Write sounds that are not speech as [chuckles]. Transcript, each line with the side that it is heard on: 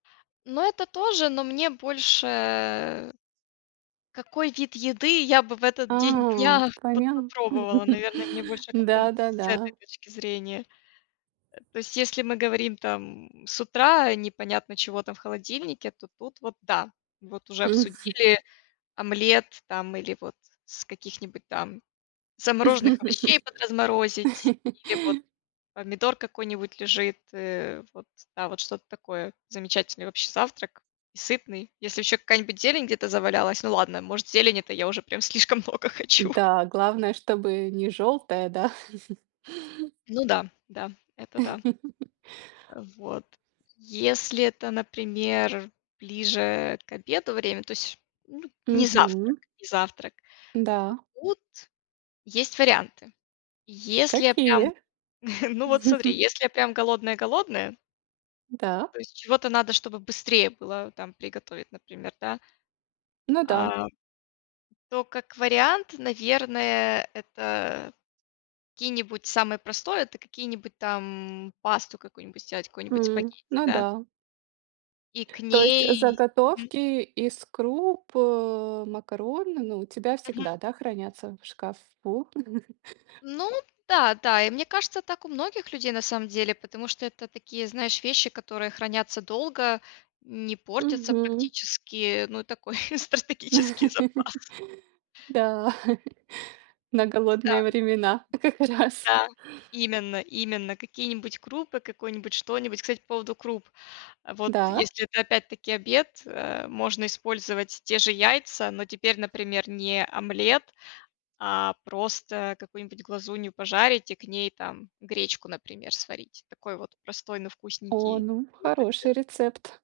left: Но это тоже, но мне больше какой вид еды я бы в этот день
right: А,
left: дня вот
right: понятно.
left: попробовала,
right: [laughs]
left: наверное, мне больше как-то вот с
right: Да-да-да.
left: этой точки зрения. Э, то есть, если мы говорим там с утра непонятно чего там в холодильнике, то тут вот да. Вот уже
right: Мгм.
left: обсудили омлет там или вот с каких-нибудь там замороженных овощей
right: [laughs]
left: подразморозить,
right: [laughs]
left: или вот помидор какой-нибудь лежит, э, вот там вот что-то такое, замечательный вообще завтрак, и сытный. Если ещё какая-нибудь зелень где-то завалялась, ну ладно, может, зелень- это я уже прям слишком много хочу.
right: Да, главное, чтобы не жёлтое, да? [chuckles]
left: Ну да да, это да.
right: [laughs]
left: Э, вот. Если это, например, ближе к обеду время, то есть, ну, не завтрак,
right: Мгм.
left: не завтрак
right: Н-да.
left: то тут есть варианты. Если я прям,
right: Какие?
left: [chuckles] ну вот смотри,
right: [chuckles]
left: если я прям голодная-голодная
right: Да.
left: То есть чего-то надо, чтобы быстрее было там приготовить, например, да.
right: Ну да.
left: А, то как вариант, наверное, это какие-нибудь, самое простое, это какие-нибудь там, пасту какую-нибудь сделать, какую-нибудь
right: М,
left: спагетти,
right: ну
left: да.
right: да.
left: И к
right: То есть, э,
left: ней мгм.
right: заготовки из круп, э, макарон, ну у тебя
left: Мгм.
right: всегда, да, хранятся в шкафу? [chuckles]
left: Ну да да, и мне кажется, так у многих людей, на самом деле, потому что это такие, знаешь, вещи, которые хранятся долго, не портятся
right: Мгм.
left: практически, ну, и такой [chuckles] стратегический запас.
right: [laughs] Да, [chuckles] на
left: То есть да.
right: голодные времена как раз.
left: Да. Именно именно какие-нибудь крупы, какой-нибудь что-нибудь, кстати, по поводу круп, а вот
right: Да.
left: если это опять-таки обед, э, можно использовать те же яйца, но теперь, например, не омлет, а просто какую-нибудь глазунью пожарить и к ней там гречку, например, сварить. Такой вот простой, но
right: О,
left: вкусненький
right: ну,
left: вот обед.
right: хороший рецепт.